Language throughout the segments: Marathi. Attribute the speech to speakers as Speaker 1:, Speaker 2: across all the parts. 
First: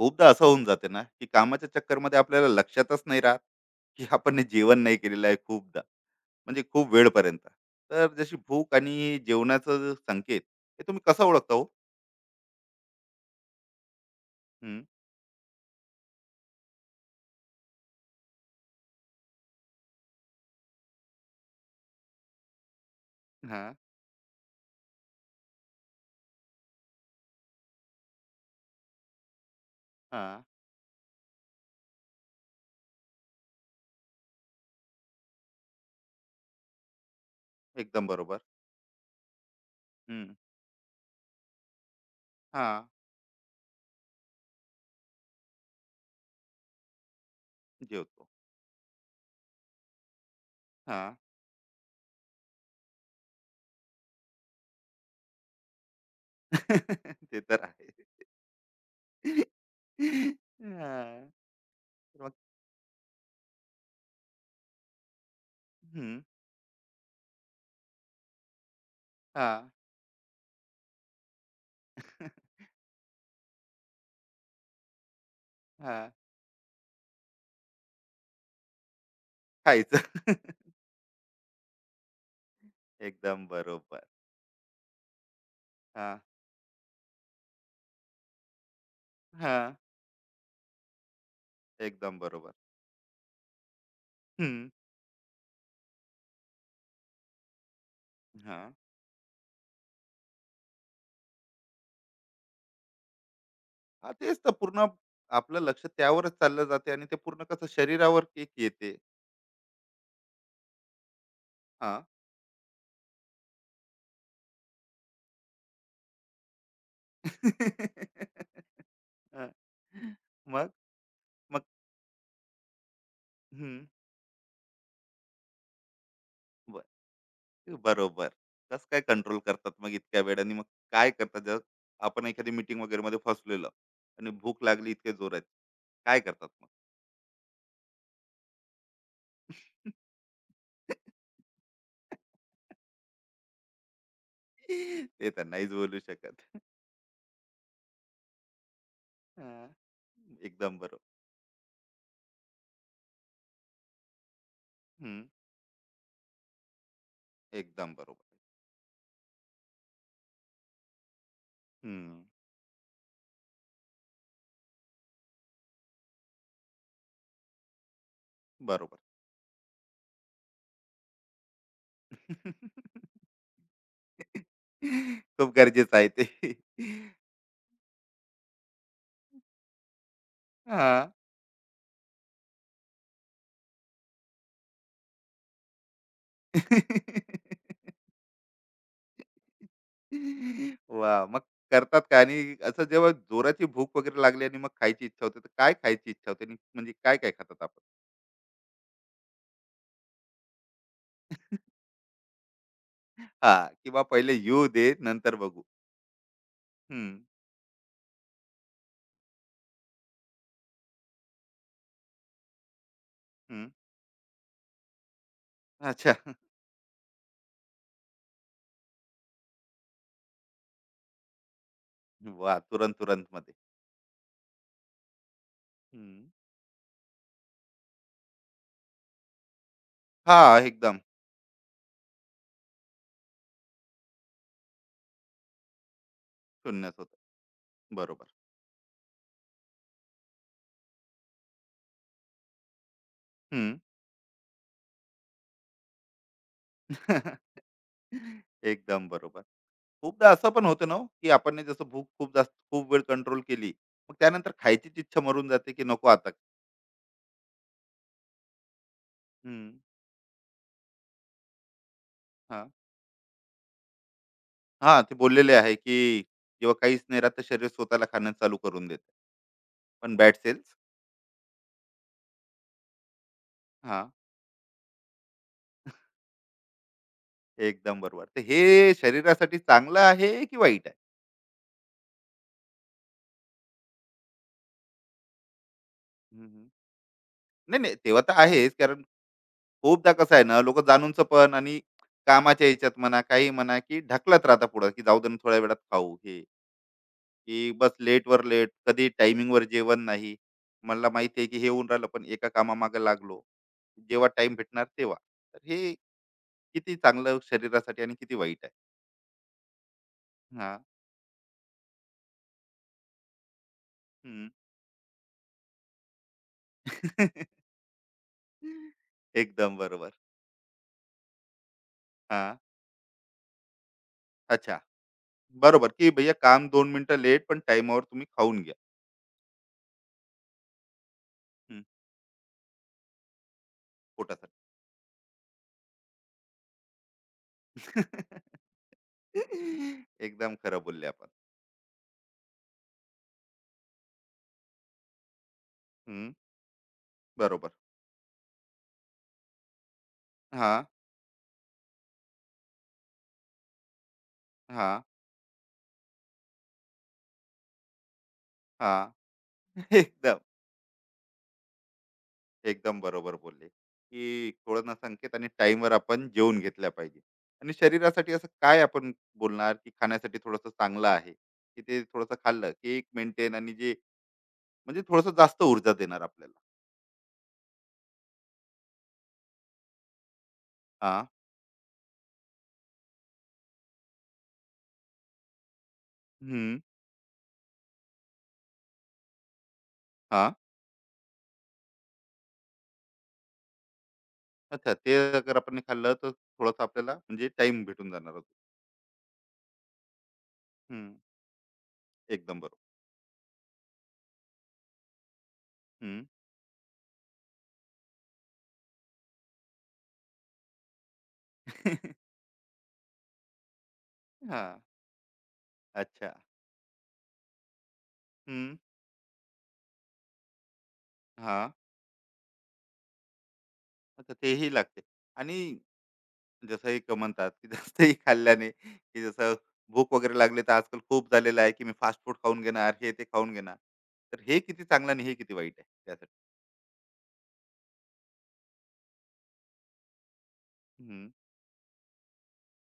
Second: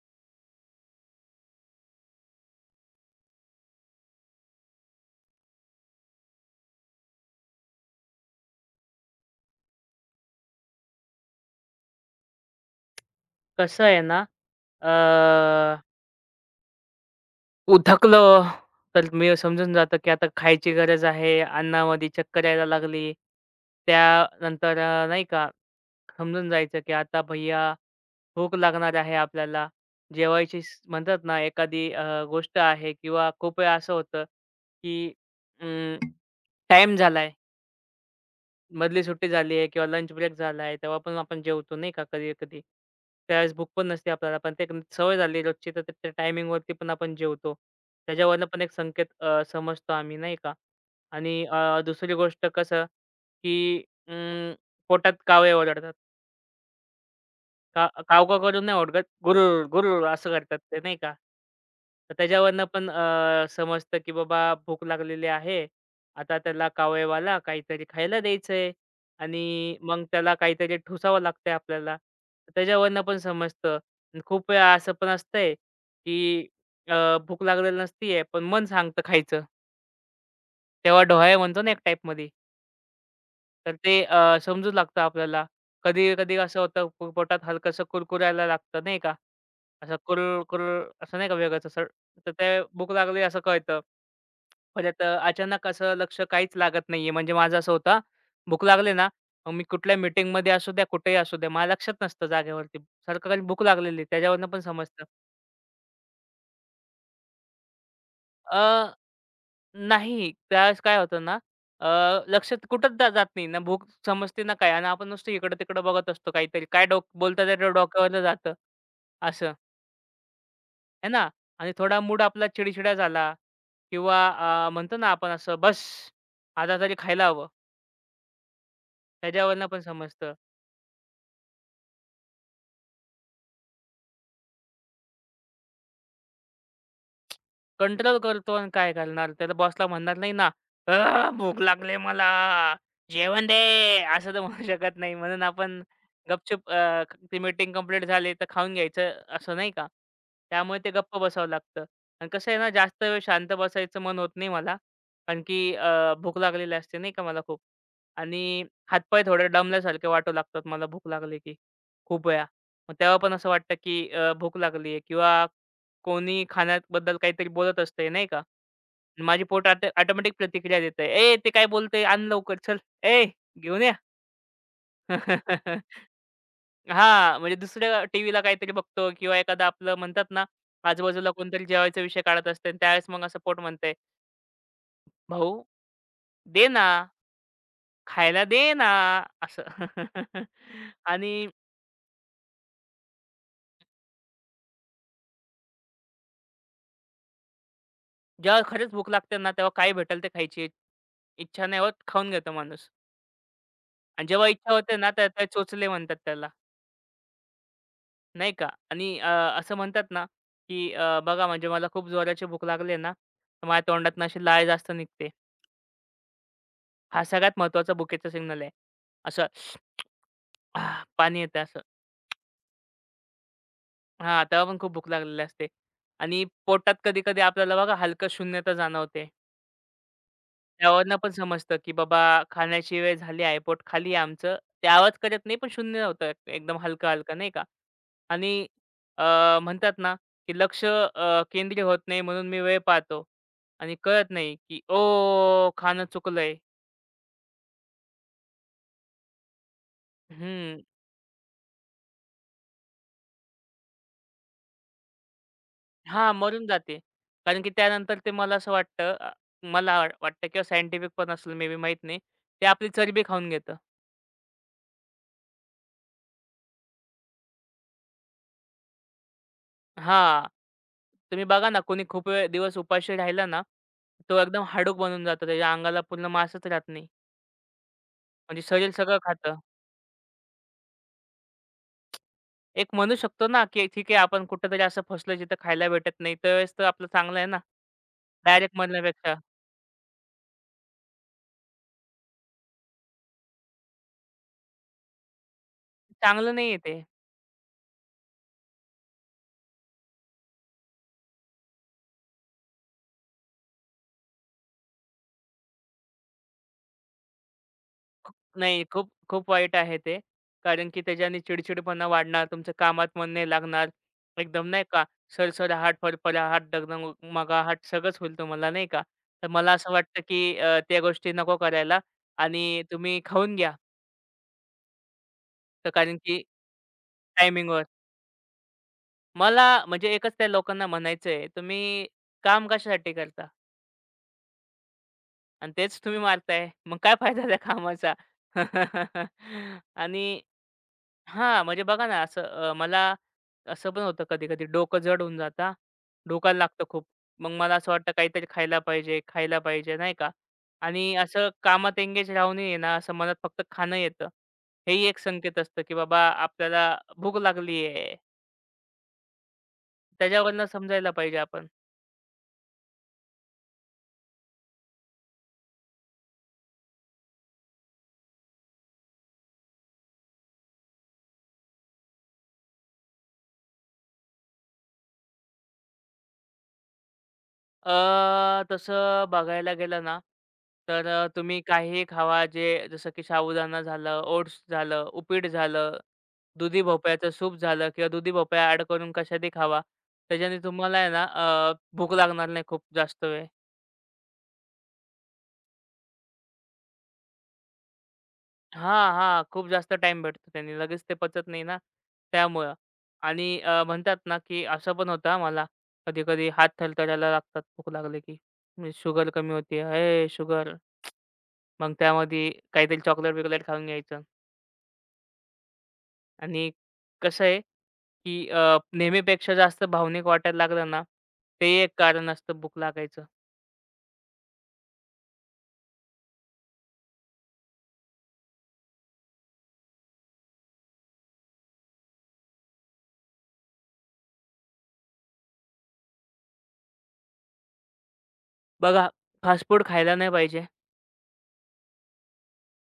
Speaker 1: खूपदा असं होऊन जाते ना, की कामाच्या चक्करमध्ये आपल्याला लक्षातच नाही राहत, की आपण हे जेवण नाही केलेलं आहे खूपदा. म्हणजे खूप वेळपर्यंत. तर जशी भूक आणि जेवणाचं जो संकेत हे तुम्ही कसं ओळखता हो?
Speaker 2: कसं आहे ना,
Speaker 1: हं,
Speaker 2: अ, उधकलं तर मी समजून जातं, की आता खायची गरज आहे. अन्नामध्ये चक्कर यायला लागली.
Speaker 1: हां,
Speaker 2: त्यानंतर नाही का समजून जायचं, की आता भैय्या भूक लागणार आहे आपल्याला.
Speaker 1: हां.
Speaker 2: जेवायची म्हणतात ना एखादी गोष्ट आहे किंवा खूप वेळा असं होतं, की अं, टाईम झालाय.
Speaker 1: एकदम बरोबर.
Speaker 2: मधली सुट्टी झाली आहे किंवा लंच
Speaker 1: हं,
Speaker 2: ब्रेक झाला आहे, तेव्हा पण आपण जेवतो नाही का कधी-कधी.
Speaker 1: हां,
Speaker 2: त्यावेळेस भूक पण नसते आपल्याला, पण ते एक सवय झाली रोजची, तर त्या टायमिंगवरती पण आपण जेवतो.
Speaker 1: जेवतो.
Speaker 2: त्याच्यावरनं पण एक संकेत समजतो आम्ही नाही का.
Speaker 1: हां.
Speaker 2: आणि दुसरी गोष्ट कसं, की अं, पोटात कावळे ओरडतात.
Speaker 1: ते तर आहे.
Speaker 2: का कावकाव करून नाही ओरडत, "गुरूर, गुरूर" असं करतात ते नाही का?
Speaker 1: हां.
Speaker 2: तर
Speaker 1: मग
Speaker 2: त्याच्यावरनं पण समजतं की बाबा भूक लागलेली आहे.
Speaker 1: हं,
Speaker 2: आता त्याला कावळेवाला काहीतरी खायला द्यायचंय
Speaker 1: हां,
Speaker 2: आणि मग त्याला काहीतरी ठुसावं लागतंय आपल्याला.
Speaker 1: हां.
Speaker 2: तर त्याच्यावरनं पण समजतं. अन् खूप वेळा असं पण असतंय की अ, भूक लागलेली नसतीये, पण मन सांगतं खायचं.
Speaker 1: खायचं.
Speaker 2: तेव्हा डोहाळे म्हणतो ना एक टाईपमध्ये.
Speaker 1: एकदम
Speaker 2: तर ते
Speaker 1: बरोबर.
Speaker 2: समजू लागतं आपल्याला.
Speaker 1: हां,
Speaker 2: कधी-कधी असं होतं पोटात हलकसं कुरकुरायला लागतं नाही का?
Speaker 1: हां.
Speaker 2: असं कुरळ, कुरळ असं नाही का वेगळंच असं
Speaker 1: एकदम
Speaker 2: तर
Speaker 1: बरोबर.
Speaker 2: ते भूक लागली असं कळतं.
Speaker 1: हं,
Speaker 2: परत अचानक असं लक्ष काहीच लागत नाहीये. म्हणजे माझं असं होतं, भूक
Speaker 1: हां.
Speaker 2: लागली ना, मग मी कुठल्या मीटिंगमध्ये असू द्या, कुठेही असू द्या, मला लक्षात नसतं जागेवरती. सारखं कारण भूक लागलेली
Speaker 1: हा तेच
Speaker 2: त्याच्यावरनं
Speaker 1: तर
Speaker 2: पण
Speaker 1: पूर्ण
Speaker 2: समजतं.
Speaker 1: आपलं लक्ष त्यावरच चाललं जाते आणि ते पूर्ण कसं शरीरावर केक
Speaker 2: अ,
Speaker 1: येते
Speaker 2: नाही त्यावेळेस काय होतं ना, अ,
Speaker 1: हा
Speaker 2: लक्षात कुठंच जात नाही ना भूक समजते ना काय आणि आपण नुसतं इकडं-तिकडं बघत असतो काहीतरी. काय डोक बोलतात ते डोक्यावरनं जातं.
Speaker 1: हा.
Speaker 2: असं.
Speaker 1: मग
Speaker 2: आहे ना?
Speaker 1: मग
Speaker 2: आणि थोडा मूड आपला चिडचिडा झाला
Speaker 1: हम्म,
Speaker 2: किंवा म्हणतो ना आपण असं, "बस्स! आता
Speaker 1: ब-
Speaker 2: तरी खायला हवं."
Speaker 1: बरोबर कस काय कंट्रोल
Speaker 2: त्याच्यावरनं
Speaker 1: करतात
Speaker 2: पण
Speaker 1: मग इतक्या
Speaker 2: समजतं.
Speaker 1: वेळाने मग काय करतात जर आपण एखादी मीटिंग वगैरे मध्ये फसलेलो आणि भूक लागली इतके जोरात काय करतात मग.
Speaker 2: कंट्रोल करतो आणि काय करणार? त्याला बॉसला म्हणणार नाही ना, भूक लागली मला. जेवण दे." असं तर म्हणू शकत नाही.
Speaker 1: ते
Speaker 2: म्हणून
Speaker 1: तर नाहीच
Speaker 2: आपण
Speaker 1: बोलू शकत
Speaker 2: गपचूप ती मीटिंग कंप्लीट झाली तर खाऊन घ्यायचं असं
Speaker 1: हा.
Speaker 2: नाही का?
Speaker 1: एकदम
Speaker 2: त्यामुळे ते
Speaker 1: बरोबर
Speaker 2: गप्प बसावं लागतं. आणि कसं आहे ना, जास्त वेळ शांत बसायचं मन होत नाही मला.
Speaker 1: हम्म,
Speaker 2: कारण की भूक लागलेली असते नाही का मला खूप.
Speaker 1: एकदम बरोबर
Speaker 2: आणि हातपाय थोडे दमल्यासारखे वाटू लागतात मला भूक लागली की
Speaker 1: हम्म,
Speaker 2: खूप वेळा. मग तेव्हा पण असं वाटतं की भूक लागली आहे किंवा कोणी खाण्याबद्दल काहीतरी बोलत असतंय नाही का?
Speaker 1: बरोबर.
Speaker 2: आणि माझी पोट ऑटोमॅटिक प्रतिक्रिया देते "ए ते काय बोलते आण लवकर चल. ए घेऊन या."
Speaker 1: खूप गरजेचं आहे ते.
Speaker 2: हां, म्हणजे दुसऱ्या टीव्हीला काहीतरी बघतो किंवा एखादा आपलं म्हणतात ना,
Speaker 1: हां.
Speaker 2: आजूबाजूला कोणतरी जेवायचा विषय काढत असते आणि त्यावेळेस मग असं पोट म्हणतंय, "भाऊ दे ना, खायला दे ना." असं.
Speaker 1: वाह! मग
Speaker 2: आणि
Speaker 1: करतात काय? आणि असं जेव्हा जोराची भूक वगैरे लागली आणि मग खायची इच्छा होते, तर काय खायची इच्छा होते? आणि म्हणजे काय-काय खातात आपण?
Speaker 2: जेव्हा खरंच भूक लागते ना, तेव्हा काय भेटेल ते खायची इच्छा नाही होत, खाऊन घेतो माणूस
Speaker 1: हां, किंवा
Speaker 2: आणि
Speaker 1: पहिले
Speaker 2: जेव्हा
Speaker 1: येऊ
Speaker 2: इच्छा
Speaker 1: दे,
Speaker 2: होते ना, तर
Speaker 1: नंतर
Speaker 2: ते
Speaker 1: बघू.
Speaker 2: चोचले म्हणतात त्याला.
Speaker 1: हं,
Speaker 2: नाही का? आणि असं म्हणतात ना, की बघा म्हणजे मला खूप जोराची भूक लागली आहे ना, तर
Speaker 1: हं.
Speaker 2: माझ्या तोंडातनं अशी लाळ जास्त निघते.
Speaker 1: अच्छा.
Speaker 2: हा सगळ्यात महत्त्वाचा भुकेचा सिग्नल आहे. असं आह, पाणी येतं असं.
Speaker 1: वाह! तुरंत-तुरंतमध्ये.
Speaker 2: हां, तेव्हा पण खूप भूक लागलेली असते.
Speaker 1: हं.
Speaker 2: आणि पोटात कधी-कधी आपल्याला बघा हलकं शून्यता जाणवते.
Speaker 1: हां, एकदम
Speaker 2: त्यावरनं पण समजतं, की बाबा खाण्याची वेळ झाली आहे, पोट खाली आहे आमचं. ते आवाज करत नाही, पण शून्य होतं एकदम
Speaker 1: शून्यच होतं.
Speaker 2: हलका-हलका नाही का?
Speaker 1: बरोबर.
Speaker 2: आणि म्हणतात ना, की लक्ष केंद्रीय होत नाही म्हणून मी वेळ पाहतो
Speaker 1: हं.
Speaker 2: आणि कळत नाही, की "ओ खाणं चुकलंय."
Speaker 1: एकदम बरोबर. खूपदा असं पण
Speaker 2: हं.
Speaker 1: होतं ना हो, की आपण ने जसं भूक खूप जास्त खूप वेळ कंट्रोल केली, मग त्यानंतर खायचीच इच्छा मरून जाते, की नको आता.
Speaker 2: हां, मरून जाते. कारण की त्यानंतर ते मला असं वाटतं,
Speaker 1: हं,
Speaker 2: मला वाटतं किंवा सायंटिफिक पण असेल मे बी माहीत नाही. ते
Speaker 1: हां.
Speaker 2: आपली चरबी खाऊन घेतं.
Speaker 1: हां, ते बोललेले आहे, की जेव्हा काहीच नाही राहत, तर शरीर स्वतःला खाणं चालू करून देतं. पण बॅड
Speaker 2: हां.
Speaker 1: सेल्स
Speaker 2: तुम्ही बघा ना, कोणी खूप वेळ दिवस उपाशी राहिला ना,
Speaker 1: हां,
Speaker 2: तो एकदम हाडूक बनून जातो. त्याच्या अंगाला पूर्ण मांसच राहत नाही.
Speaker 1: एकदम बरोबर. तर
Speaker 2: म्हणजे शरीर
Speaker 1: हे
Speaker 2: सगळं खातं.
Speaker 1: शरीरासाठी चांगलं आहे की वाईट आहे?
Speaker 2: एक म्हणू शकतो ना, की ठीक आहे आपण कुठेतरी असं फसलो जिथं खायला भेटत नाही,
Speaker 1: हं,
Speaker 2: त्यावेळेस तर आपलं चांगलं आहे ना.
Speaker 1: नाही, नाही, तेव्हा तर आहेच.
Speaker 2: डायरेक्ट
Speaker 1: कारण
Speaker 2: मरण्यापेक्षा.
Speaker 1: खूपदा कसं आहे ना, लोकं जाणूनचं पण आणि कामाच्या ह्याच्यात म्हणा, काही म्हणा, की ढकलत राहतात पुढं, की जाऊ दे ना, थोड्या वेळात खाऊ, हे.
Speaker 2: चांगलं नाहीये ते.
Speaker 1: की बस लेट वर लेट, कधी timing वर जेवण नाही. मला माहिती आहे की हे होऊन राहिलं, पण एका कामामागे लागलो. जेव्हा टाइम भेटणार तेव्हा. तर हे किती चांगलं शरीरासाठी आणि
Speaker 2: खू
Speaker 1: किती वाईट आहे.
Speaker 2: नाही, खूप खूप वाईट आहे ते.
Speaker 1: हां.
Speaker 2: कारण की त्याच्याने चिडचिडपणा वाढणार, तुमचं कामात मन नाही लागणार.
Speaker 1: हं.
Speaker 2: एकदम नाही का, सरसराहट, फरफराहट, डगडगमगाहट सगळंच होईल तुम्हाला नाही का. तर मला
Speaker 1: एकदम
Speaker 2: असं
Speaker 1: बरोबर.
Speaker 2: वाटतं की त्या गोष्टी नको करायला
Speaker 1: हां.
Speaker 2: आणि तुम्ही खाऊन घ्या.
Speaker 1: अच्छा. बरोबर,
Speaker 2: तर
Speaker 1: की
Speaker 2: कारण
Speaker 1: भैय्या
Speaker 2: की
Speaker 1: काम दोन मिनिटं लेट, पण
Speaker 2: टायमिंगवर.
Speaker 1: टाईमावर तुम्ही खाऊन घ्या.
Speaker 2: मला म्हणजे एकच त्या लोकांना म्हणायचं आहे,
Speaker 1: हं.
Speaker 2: तुम्ही काम कशासाठी करता?
Speaker 1: पोटासाठी.
Speaker 2: आणि तेच तुम्ही मारताय. मग काय फायदा त्या कामाचा? आणि
Speaker 1: एकदम खरं बोलले आपण.
Speaker 2: हां, म्हणजे बघा ना असं मला असं पण होतं कधी-कधी डोकं जड होऊन जातं.
Speaker 1: हं.
Speaker 2: डोकायला लागतं खूप. मग
Speaker 1: बरोबर.
Speaker 2: मला असं वाटतं काहीतरी खायला पाहिजे, खायला पाहिजे नाही का?
Speaker 1: हां,
Speaker 2: आणि असं कामात एंगेज राहून आहे ना, असं मनात फक्त खाणं येतं.
Speaker 1: हां,
Speaker 2: हेही एक संकेत असतं, की बाबा आपल्याला भूक लागली आहे.
Speaker 1: हां. एकदम.
Speaker 2: त्याच्यावरनं समजायला पाहिजे आपण.
Speaker 1: एकदम बरोबर बोलले की थोडं ना संकेत आणि टाइमवर आपण जेवून घेतल्या पाहिजे आणि शरीरासाठी असं काय आपण बोलणार की खाण्यासाठी थोडंसं चांगलं आहे की ते थोडंसं खाल्लं की एक मेंटेन आणि जे म्हणजे थोडंसं जास्त ऊर्जा देणार आपल्याला.
Speaker 2: तसं बघायला गेलं ना, तर
Speaker 1: हा
Speaker 2: तुम्ही काहीही खावा जे जसं की साबुदाणा झालं, ओट्स झालं, उपीट झालं,
Speaker 1: हम्म
Speaker 2: दुधी भोपळ्याचं सूप झालं किंवा दुधी भोपळा ॲड करून कशातही खावा.
Speaker 1: हा.
Speaker 2: त्याच्याने तुम्हाला आहे ना भूक लागणार नाही खूप जास्त वेळ.
Speaker 1: अच्छा, ते अगर आपण खाल्लं तर थोडंसं आपल्याला म्हणजे टाइम भेटून जाणार होतो.
Speaker 2: हां, हां. खूप जास्त टाईम भेटतो त्याने. लगेच ते
Speaker 1: हम्म.
Speaker 2: पचत नाही ना
Speaker 1: एकदम
Speaker 2: त्यामुळं.
Speaker 1: बरोबर.
Speaker 2: आणि म्हणतात ना, की असं पण होतं हां मला.
Speaker 1: हम्म
Speaker 2: कधी-कधी हात थरथरायला लागतात भूक लागली की. शुगर कमी होती आहे. शुगर. मग त्यामध्ये काहीतरी चॉकलेट-बिकलेट खाऊन घ्यायचं
Speaker 1: हा. अच्छा.
Speaker 2: आणि कसं आहे, की
Speaker 1: हम्म
Speaker 2: नेहमीपेक्षा जास्त भावनिक वाटायला लागलं ना,
Speaker 1: हा.
Speaker 2: ते एक कारण असतं भूक लागायचं.
Speaker 1: अच्छा, तेही लागते. आणि जसंही म्हणतात, की जास्तही खाल्ल्याने, की जसं भूक वगैरे लागले तर आजकाल खूप झालेलं आहे, की मी फास्ट फूड खाऊन घेणार, हे ते खाऊन घेणार. तर हे किती चांगलं आणि हे किती वाईट आहे त्यासाठी.
Speaker 2: बघा, फास्ट फूड खायला नाही पाहिजे.
Speaker 1: हं,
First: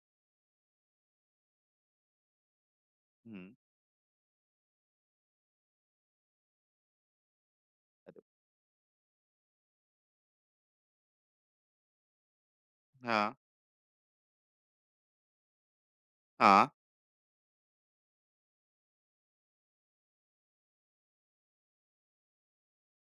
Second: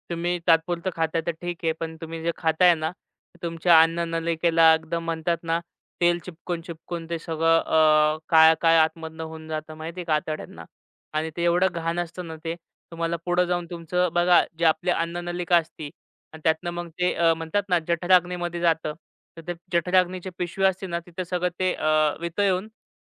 Speaker 2: तुम्ही तात्पुरतं खाताय तर ठीक आहे. पण तुम्ही जे खाताय ना, ते
Speaker 1: हं.
Speaker 2: तुमच्या अन्ननलिकेला एकदम म्हणतात ना, तेल चिपकून-चिपकून ते सगळं
Speaker 1: अरे
Speaker 2: काळं-काळं आतमधनं होऊन जातं माहिती आहे का आतड्यांना. आणि ते एवढं घाण असतं ना ते, तुम्हाला
Speaker 1: हां,
Speaker 2: पुढं जाऊन तुमचं बघा जे आपली अन्ननलिका असती आणि
Speaker 1: हां.
Speaker 2: त्यातनं मग ते म्हणतात ना जठराग्नीमध्ये जातं. तर ते जठराग्नीची पिशवी असते ना, तिथं सगळं ते वितळून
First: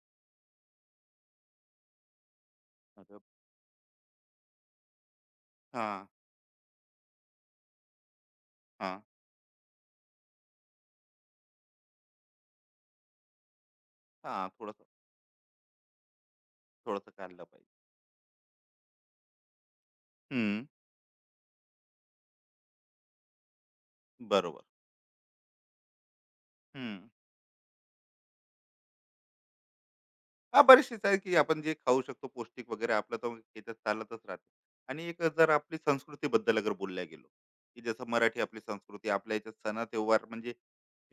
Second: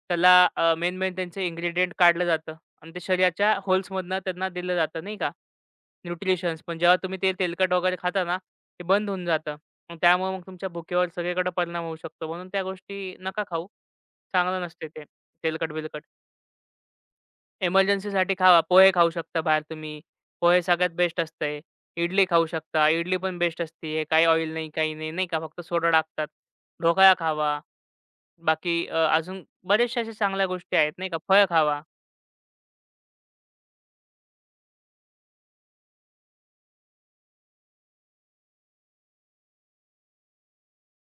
Speaker 2: त्याला मेन-मेन त्यांचे इन्ग्रीडियंट काढलं जातं आणि ते
Speaker 1: अरे
Speaker 2: शरीराच्या होल्समधनं त्यांना दिलं जातं नाही का?
Speaker 1: हां,
Speaker 2: न्यूट्रिशन्स पण जेव्हा तुम्ही ते तेलकट वगैरे खाता ना, ते
Speaker 1: हां,
Speaker 2: बंद होऊन जातं. मग त्यामुळे मग तुमच्या भुकेवर सगळीकडे परिणाम होऊ शकतो. म्हणून त्या गोष्टी नका खाऊ.
Speaker 1: हां.
Speaker 2: चांगलं
Speaker 1: थोडंसं,
Speaker 2: नसते ते तेलकट-बिलकट.
Speaker 1: थोडंसं काढलं पाहिजे.
Speaker 2: इमर्जन्सीसाठी खावा. पोहे खाऊ शकता बाहेर तुम्ही. पोहे
Speaker 1: हं,
Speaker 2: सगळ्यात बेस्ट असते. इडली खाऊ शकता. इडली पण बेस्ट असते. काही ऑइल
Speaker 1: बरोबर.
Speaker 2: नाही, काही नाही, नाही का. फक्त सोडा टाकतात.
Speaker 1: हं.
Speaker 2: ढोकळा खावा. बाकी अजून बऱ्याचशा अशा चांगल्या
Speaker 1: हा
Speaker 2: गोष्टी आहेत
Speaker 1: बरेचसेच
Speaker 2: नाही
Speaker 1: आहे
Speaker 2: का.
Speaker 1: की
Speaker 2: फळ
Speaker 1: आपण जे
Speaker 2: खावा.
Speaker 1: खाऊ शकतो पौष्टिक वगैरे आपलं तर याच्यात चालतच राहते आणि एक जर आपली संस्कृतीबद्दल अगर बोलल्या गेलो की जसं मराठी आपली संस्कृती आपल्या याच्यात सण त्योहार म्हणजे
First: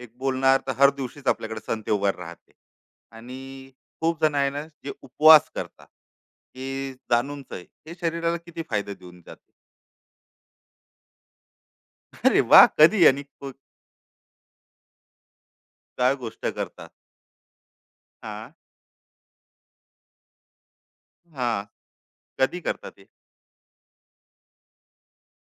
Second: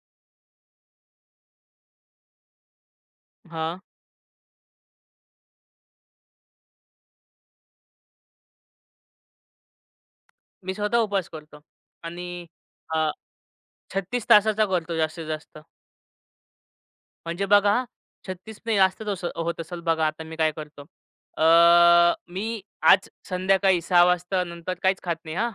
Speaker 1: एक बोलणार तर हर दिवशीच आपल्याकडे सण त्योहार राहते आणि
Speaker 2: हां.
Speaker 1: खूप जण आहे ना जे उपवास करतात की जाणूनच आहे हे शरीराला किती फायदा देऊन जाते.
Speaker 2: मी स्वतः उपवास करतो आणि
Speaker 1: अरे वा, कधी
Speaker 2: अ,
Speaker 1: आणि
Speaker 2: तासाचा करतो जास्तीत जास्त.
Speaker 1: काय गोष्ट करतात?
Speaker 2: म्हणजे बघा हां,
Speaker 1: हा
Speaker 2: 36 नाही जास्तच होत असेल बघा आता मी काय करतो. अ,
Speaker 1: हा. कधी
Speaker 2: मी
Speaker 1: करतात ते?
Speaker 2: आज संध्याकाळी 6:00 वाजता नंतर काहीच खात नाही हां,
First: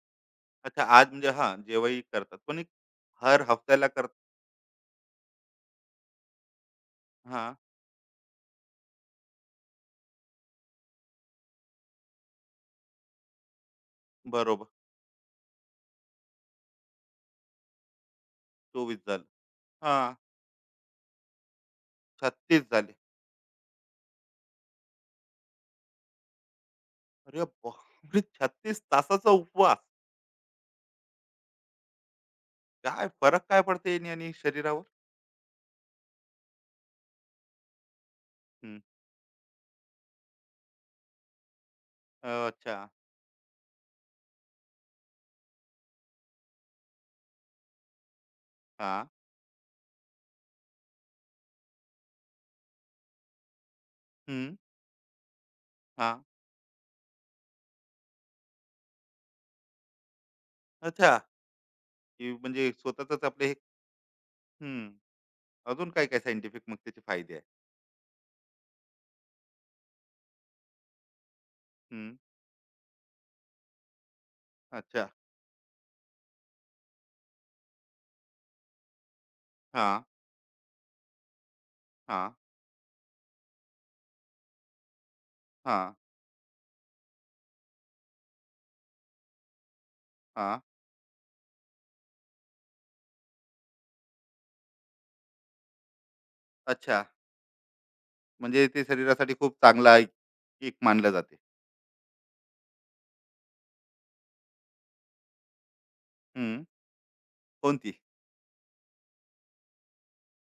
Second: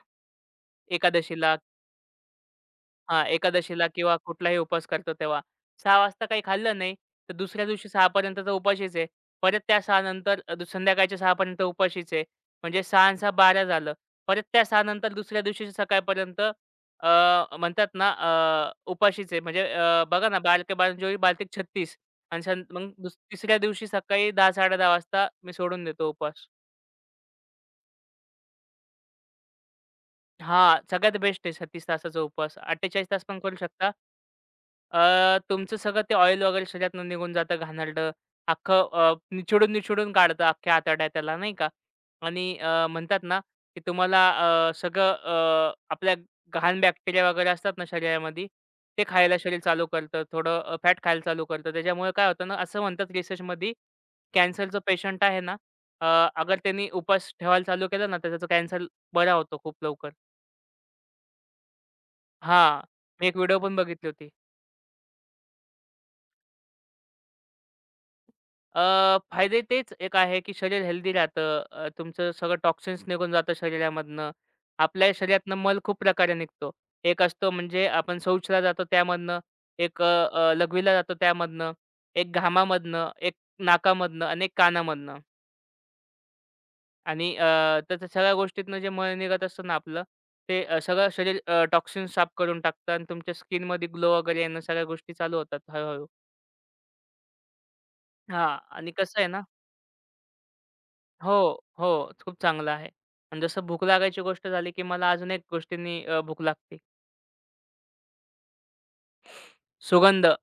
Speaker 1: अच्छा, आज म्हणजे
Speaker 2: एकादशीला
Speaker 1: हा जेव्हाही करतात? पण एक
Speaker 2: हां,
Speaker 1: हर हफ्त्याला
Speaker 2: एकादशीला किंवा कुठलाही उपवास करतो तेव्हा. 6 वाजता काही खाल्लं नाही, तर
Speaker 1: करतात?
Speaker 2: दुसऱ्या दिवशी 6 पर्यंत तर उपाशीच आहे. परत त्या 6 नंतर संध्याकाळच्या 6 पर्यंत उपाशीच आहे. म्हणजे 6 आणि 6 12 झालं. परत त्या
Speaker 1: बरोबर.
Speaker 2: 6 नंतर दुसऱ्या दिवशी सकाळपर्यंत अ, म्हणतात ना
Speaker 1: 24 झालं.
Speaker 2: उपाशीच आहे. म्हणजे
Speaker 1: हां,
Speaker 2: बघा ना 12 के 12 24 12 आणि सन
Speaker 1: 36
Speaker 2: मग
Speaker 1: झाले.
Speaker 2: तिसऱ्या दिवशी सकाळी 10 10:30 वाजता मी सोडून देतो उपवास.
Speaker 1: अरे बापरे! 36 तासाचा उपवास.
Speaker 2: हां, सगळ्यात बेस्ट आहे 36 तासाचा उपवास.
Speaker 1: काय
Speaker 2: 48 तास पण
Speaker 1: फरक
Speaker 2: करू
Speaker 1: काय
Speaker 2: शकता.
Speaker 1: पडते याने आणि शरीरावर?
Speaker 2: तुमचं सगळं ते ऑइल वगैरे शरीरातून निघून जातं, घाणेरडं.
Speaker 1: हं.
Speaker 2: अख्खं निचोडून-निचोडून काढतं अख्ख्या आतड्या त्याला नाही का आणि
Speaker 1: अच्छा.
Speaker 2: म्हणतात ना, की तुम्हाला आपल्या घाण बॅक्टेरिया वगैरे असतात ना शरीरामध्ये, ते
Speaker 1: हां.
Speaker 2: खायला शरीर चालू करतं. थोडं फॅट खायला चालू करतं. त्याच्यामुळे काय होतं ना, असं म्हणतात रिसर्चमध्ये
Speaker 1: हं.
Speaker 2: कॅन्सरचा पेशंट आहे ना, अ,
Speaker 1: हां.
Speaker 2: अगर त्यांनी उपवास ठेवायला चालू केलं ना, त्याचा कॅन्सर बरा होतो खूप लवकर.
Speaker 1: अच्छा. की म्हणजे
Speaker 2: हां.
Speaker 1: स्वतःचच
Speaker 2: मी एक
Speaker 1: आपले हे.
Speaker 2: व्हिडिओ पण बघितली होती.
Speaker 1: हं. अजून काय काय सायंटिफिक मग त्याचे फायदे आहेत?
Speaker 2: अ, फायदे तेच एक आहे, की शरीर हेल्दी राहतं.
Speaker 1: हं.
Speaker 2: तुमचं सगळं टॉक्सिन्स निघून जातं शरीरामधनं.
Speaker 1: अच्छा.
Speaker 2: आपल्या शरीरातनं मल खूप प्रकारे निघतो. एक असतो म्हणजे आपण शौचला जातो त्यामधनं,
Speaker 1: हां,
Speaker 2: एक अ, अ, लघवीला जातो त्यामधनं,
Speaker 1: हां,
Speaker 2: एक घामामधनं, एक नाकामधनं आणि एक कानामधनं.
Speaker 1: हां,
Speaker 2: आणि त्याच्या सगळ्या गोष्टीतनं जे मळ निघत असतं ना आपलं,
Speaker 1: हां.
Speaker 2: ते सगळं शरीर टॉक्सिन्स साफ करून टाकतं आणि तुमच्या स्किनमध्ये ग्लो वगैरे येणं सगळ्या गोष्टी चालू होतात हळू-हळू.
Speaker 1: अच्छा.
Speaker 2: हा,
Speaker 1: म्हणजे ते
Speaker 2: आणि कसं आहे
Speaker 1: शरीरासाठी
Speaker 2: ना
Speaker 1: खूप चांगला एक एक मानलं जाते.
Speaker 2: हो, हो. खूप चांगलं आहे. आणि जसं भूक लागायची गोष्ट झाली, की मला अजून एक गोष्टींनी भूक
Speaker 1: हं.
Speaker 2: लागते.
Speaker 1: कोणती?
Speaker 2: सुगंध.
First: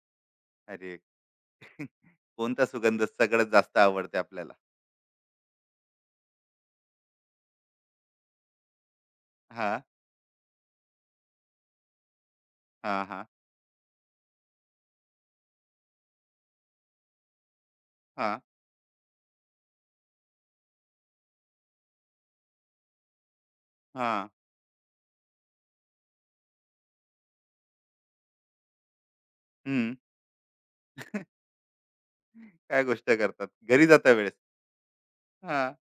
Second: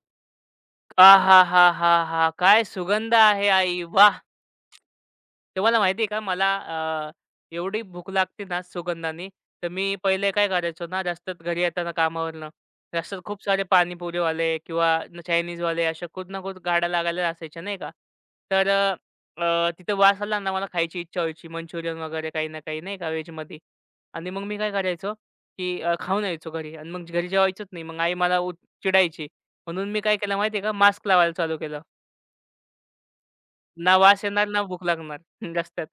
Speaker 1: अरे,
Speaker 2: आ हा, हा हा हा, काय
Speaker 1: कोणता सुगंध
Speaker 2: सुगंध
Speaker 1: सगळ्यात
Speaker 2: आहे
Speaker 1: जास्त
Speaker 2: आई,
Speaker 1: आवडते
Speaker 2: वाह!
Speaker 1: आपल्याला?
Speaker 2: तुम्हाला माहिती आहे का मला अ, एवढी भूक लागते ना सुगंधाने, तर
Speaker 1: हां,
Speaker 2: मी पहिले काय करायचो ना रस्त्यात घरी येताना कामावरनं,
Speaker 1: हां,
Speaker 2: रस्त्यात
Speaker 1: हां,
Speaker 2: खूप सारे पाणीपुरीवाले किंवा चायनीजवाले अशा कुठ ना कुठ गाड्या लागायला असायच्या नाही का.
Speaker 1: हां.
Speaker 2: तर अ, अ, तिथं वास आला ना मला खायची इच्छा व्हायची मंचुरियन वगैरे काही ना काही नाही का व्हेजमध्ये.
Speaker 1: हां.
Speaker 2: आणि मग मी काय करायचो, की खाऊन यायचो घरी आणि मग घरी जेवायचोच नाही. मग आई मला उत चिडायची. म्हणून
Speaker 1: हं.
Speaker 2: मी काय केलं माहिती आहे का मास्क लावायला चालू केलं.
Speaker 1: काय गोष्ट करतात घरी
Speaker 2: ना
Speaker 1: जाता
Speaker 2: वास
Speaker 1: वेळेस?
Speaker 2: येणार ना भूक लागणार
Speaker 1: हां.
Speaker 2: रस्त्यात.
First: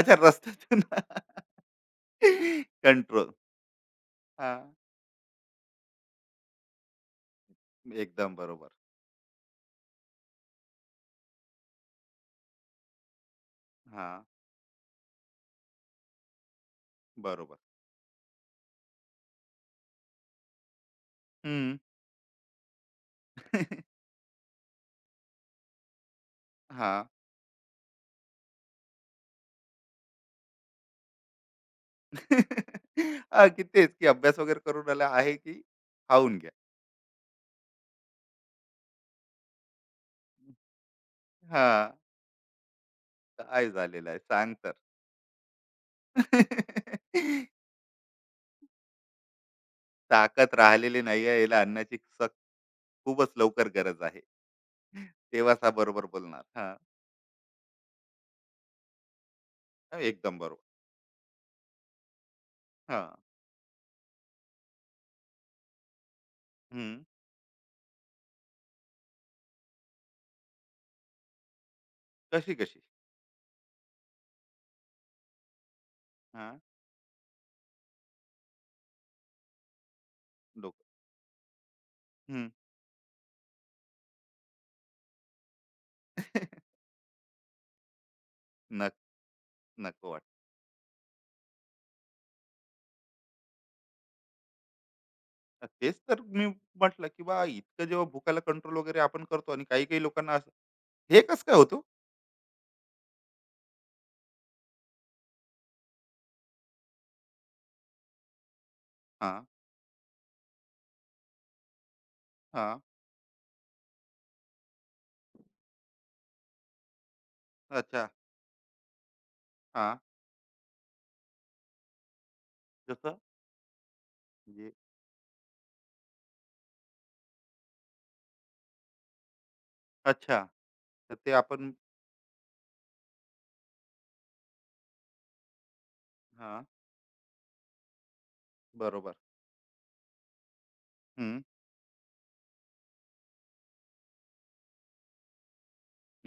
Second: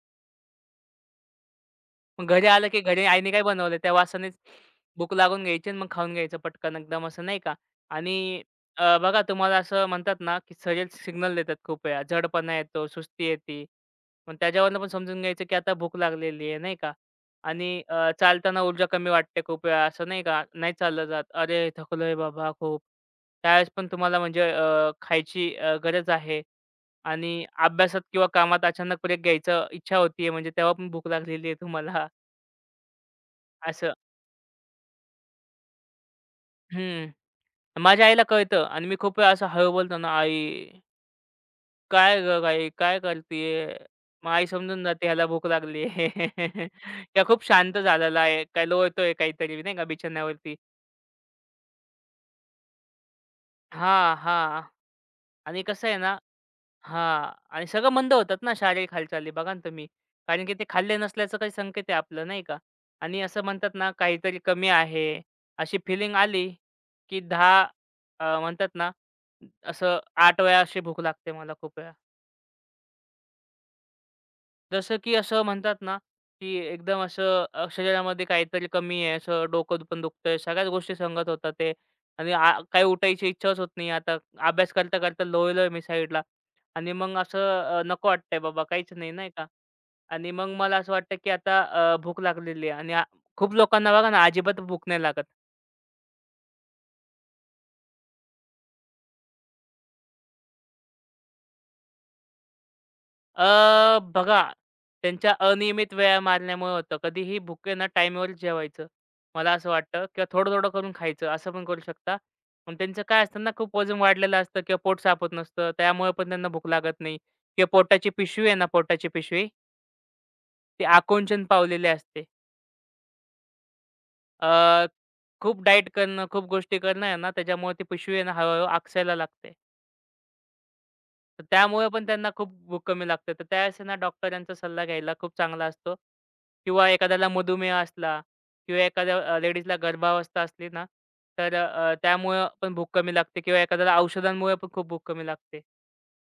Speaker 1: अच्छा, रस्त्यातून
Speaker 2: मग घरी आलं, की घरी आईने
Speaker 1: कंट्रोल.
Speaker 2: काय बनवलं त्या वासानेच
Speaker 1: हां.
Speaker 2: भूक लागून घ्यायची आणि मग खाऊन घ्यायचं पटकन एकदम असं नाही का
Speaker 1: एकदम
Speaker 2: आणि
Speaker 1: बरोबर.
Speaker 2: बघा तुम्हाला असं म्हणतात ना, की शरीर सिग्नल देतात खूप वेळा. जडपणा येतो, सुस्ती येते.
Speaker 1: हां.
Speaker 2: मग त्याच्यावरनं पण समजून घ्यायचं, की आता भूक लागलेली आहे नाही का
Speaker 1: बरोबर.
Speaker 2: आणि चालताना ऊर्जा कमी वाटते खूप वेळा असं नाही का, नाही चाललं जात. "अरे
Speaker 1: हं.
Speaker 2: थकलोय बाबा खूप." त्यावेळेस पण तुम्हाला म्हणजे खायची गरज आहे
Speaker 1: हां. हां,
Speaker 2: आणि अभ्यासात किंवा कामात अचानक ब्रेक घ्यायचं इच्छा होतीये म्हणजे तेव्हा पण भूक लागलेली आहे तुम्हाला.
Speaker 1: की तेच
Speaker 2: असं
Speaker 1: की अभ्यास वगैरे करून आला आहे की खाऊन घ्या.
Speaker 2: हं. माझ्या आईला कळतं आणि मी खूप वेळा असं हळू बोलतो ना, "आई,
Speaker 1: हां.
Speaker 2: काय गं आई, काय करतीये?"
Speaker 1: काय झालेलं आहे
Speaker 2: मग आई
Speaker 1: सांग तर?
Speaker 2: समजून जाते ह्याला भूक लागली आहे. किंवा खूप शांत झालेला आहे, काय लोळतोय काहीतरी नाही का
Speaker 1: ताकद
Speaker 2: बिछाण्यावरती.
Speaker 1: राहिलेली नाही आहे. याला अन्नाची सक्त खूपच लवकर गरज
Speaker 2: हां,
Speaker 1: आहे.
Speaker 2: हां.
Speaker 1: तेव्हाच
Speaker 2: आणि
Speaker 1: हा
Speaker 2: कसं आहे
Speaker 1: बरोबर
Speaker 2: ना
Speaker 1: बोलणार. हां.
Speaker 2: हां. आणि सगळं मंद होतात ना शारीरिक हालचाली बघा ना तुम्ही.
Speaker 1: एकदम
Speaker 2: कारण की
Speaker 1: बरोबर.
Speaker 2: ते खाल्ले नसल्याचं काही संकेत आहे आपलं नाही का?
Speaker 1: हां.
Speaker 2: आणि असं म्हणतात ना काहीतरी कमी आहे, अशी फिलिंग आली, की 10 म्हणतात ना असं 8 वेळा अशी भूक लागते मला खूप वेळा.
Speaker 1: कशी कशी?
Speaker 2: जसं की असं म्हणतात ना, की
Speaker 1: हां,
Speaker 2: एकदम असं शरीरामध्ये काहीतरी कमी आहे, असं डोकं पण दुखतंय, सगळ्याच
Speaker 1: लोक.
Speaker 2: गोष्टी सांगत होता ते आणि आ काही उठायची इच्छाच होत नाही आता. अभ्यास करता-करता लोळलोय मी साईडला आणि मग असं नको वाटतंय बाबा काहीच
Speaker 1: नक
Speaker 2: नाही, नाही का?
Speaker 1: नको
Speaker 2: आणि
Speaker 1: वाटतं.
Speaker 2: मग मला असं वाटतं, की आता भूक लागलेली आहे आणि आ खूप लोकांना बघा ना, अजिबात भूक नाही लागत.
Speaker 1: तेच तर मी म्हटलं, की बा इतकं जेव्हा भुकाला कंट्रोल वगैरे आपण करतो आणि काही-काही लोकांना असं हे कसं काय होतं?
Speaker 2: अ, बघा, त्यांच्या अनियमित वेळा मारल्यामुळे होतं. कधीही भुकेनं टाईमवर जेवायचं,
Speaker 1: हां,
Speaker 2: मला असं वाटतं किंवा थोडं-थोडं करून खायचं, असं पण करू शकता. पण
Speaker 1: हां,
Speaker 2: त्यांचं काय असतं ना, खूप वजन वाढलेलं असतं किंवा पोट साफत नसतं, त्यामुळे पण त्यांना भूक लागत नाही किंवा
Speaker 1: अच्छा,
Speaker 2: पोटाची पिशवी आहे ना, पोटाची पिशवी,
Speaker 1: हां,
Speaker 2: ती आकुंचन पावलेली असते.
Speaker 1: जसं म्हणजे
Speaker 2: अ, खूप डाएट करणं, खूप गोष्टी करणं आहे ना, त्याच्यामुळे ती पिशवी आहे ना, हळू आकसायला लागते.
Speaker 1: अच्छा, तर ते
Speaker 2: तर
Speaker 1: आपण.
Speaker 2: त्यामुळे पण त्यांना खूप भूक कमी लागते. तर त्यावेळेस ना डॉक्टरांचा सल्ला घ्यायला खूप चांगला असतो
Speaker 1: हां,
Speaker 2: किंवा एखाद्याला मधुमेह असला किंवा
Speaker 1: बरोबर.
Speaker 2: एखाद्या लेडीजला गर्भावस्था असली ना,
Speaker 1: हं,
Speaker 2: तर त्यामुळं पण भूक कमी लागते किंवा एखाद्याला औषधांमुळे पण खूप भूक कमी लागते.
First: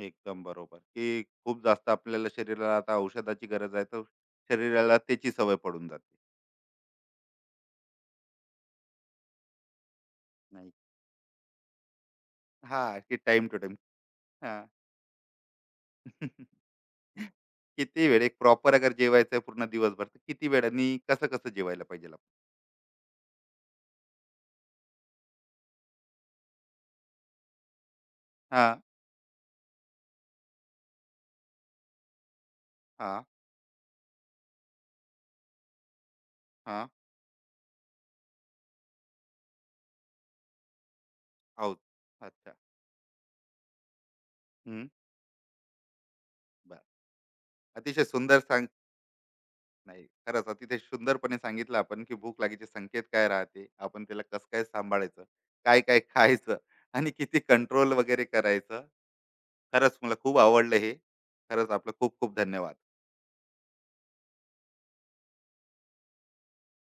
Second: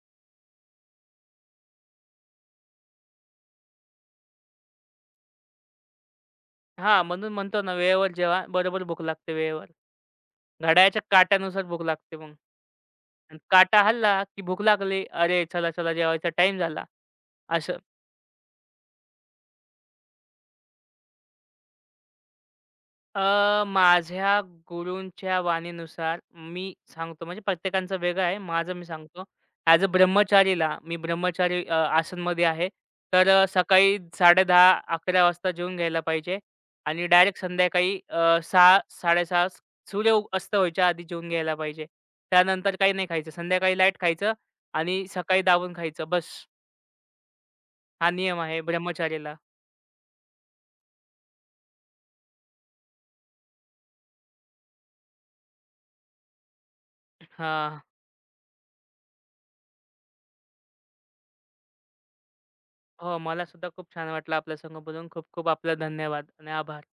Speaker 1: एकदम बरोबर, की खूप जास्त आपल्याला शरीराला आता औषधाची गरज आहे, तर शरीराला त्याची सवय पडून जाते.
Speaker 2: हां, म्हणून म्हणतो ना वेळेवर जेवा, बरोबर भूक लागते वेळेवर.
Speaker 1: नाही
Speaker 2: घड्याळ्याच्या काट्यानुसार भूक लागते मग.
Speaker 1: हां, की
Speaker 2: आणि
Speaker 1: टाईम टू टाईम.
Speaker 2: काटा हलला की भूक
Speaker 1: हां.
Speaker 2: लागली. अरे, चला-चला जेवायचा टाईम झाला, असं.
Speaker 1: किती वेळ एक प्रॉपर अगर जेवायचं पूर्ण दिवसभर तर किती वेळ कसं कसं जेवायला पाहिजे आपण?
Speaker 2: माझ्या गुरूंच्या वाणीनुसार मी सांगतो म्हणजे प्रत्येकांचं वेगळं आहे.
Speaker 1: हा
Speaker 2: माझं मी सांगतो. ॲज अ ब्रह्मचारीला मी ब्रह्मचारी आसनमध्ये आहे.
Speaker 1: हा
Speaker 2: तर सकाळी 10:30-11 वाजता जेवून घ्यायला पाहिजे
Speaker 1: हा
Speaker 2: आणि डायरेक्ट संध्याकाळी 6:00-6:30 सूर्य अस्त व्हायच्या आधी जेवून घ्यायला
Speaker 1: आहोत.
Speaker 2: पाहिजे.
Speaker 1: अच्छा.
Speaker 2: त्यानंतर काही नाही खायचं. संध्याकाळी लाईट खायचं
Speaker 1: हम्म.
Speaker 2: आणि सकाळी दाबून खायचं बस.
Speaker 1: बर, अतिशय
Speaker 2: हा
Speaker 1: सुंदर
Speaker 2: नियम आहे
Speaker 1: सांग.
Speaker 2: ब्रह्मचारीला.
Speaker 1: नाही, खरंच अतिशय सुंदरपणे सांगितलं आपण की भूक लागीचे संकेत काय राहते, आपण त्याला कसं काय सांभाळायचं, काय काय खायचं आणि किती
Speaker 2: हां.
Speaker 1: कंट्रोल वगैरे करायचं. खरंच मला खूप आवडलं हे. खरंच आपलं खूप खूप धन्यवाद.
Speaker 2: हो, मला सुद्धा खूप छान वाटलं आपल्या संग बोलून. खूप खूप आपला धन्यवाद आणि आभार.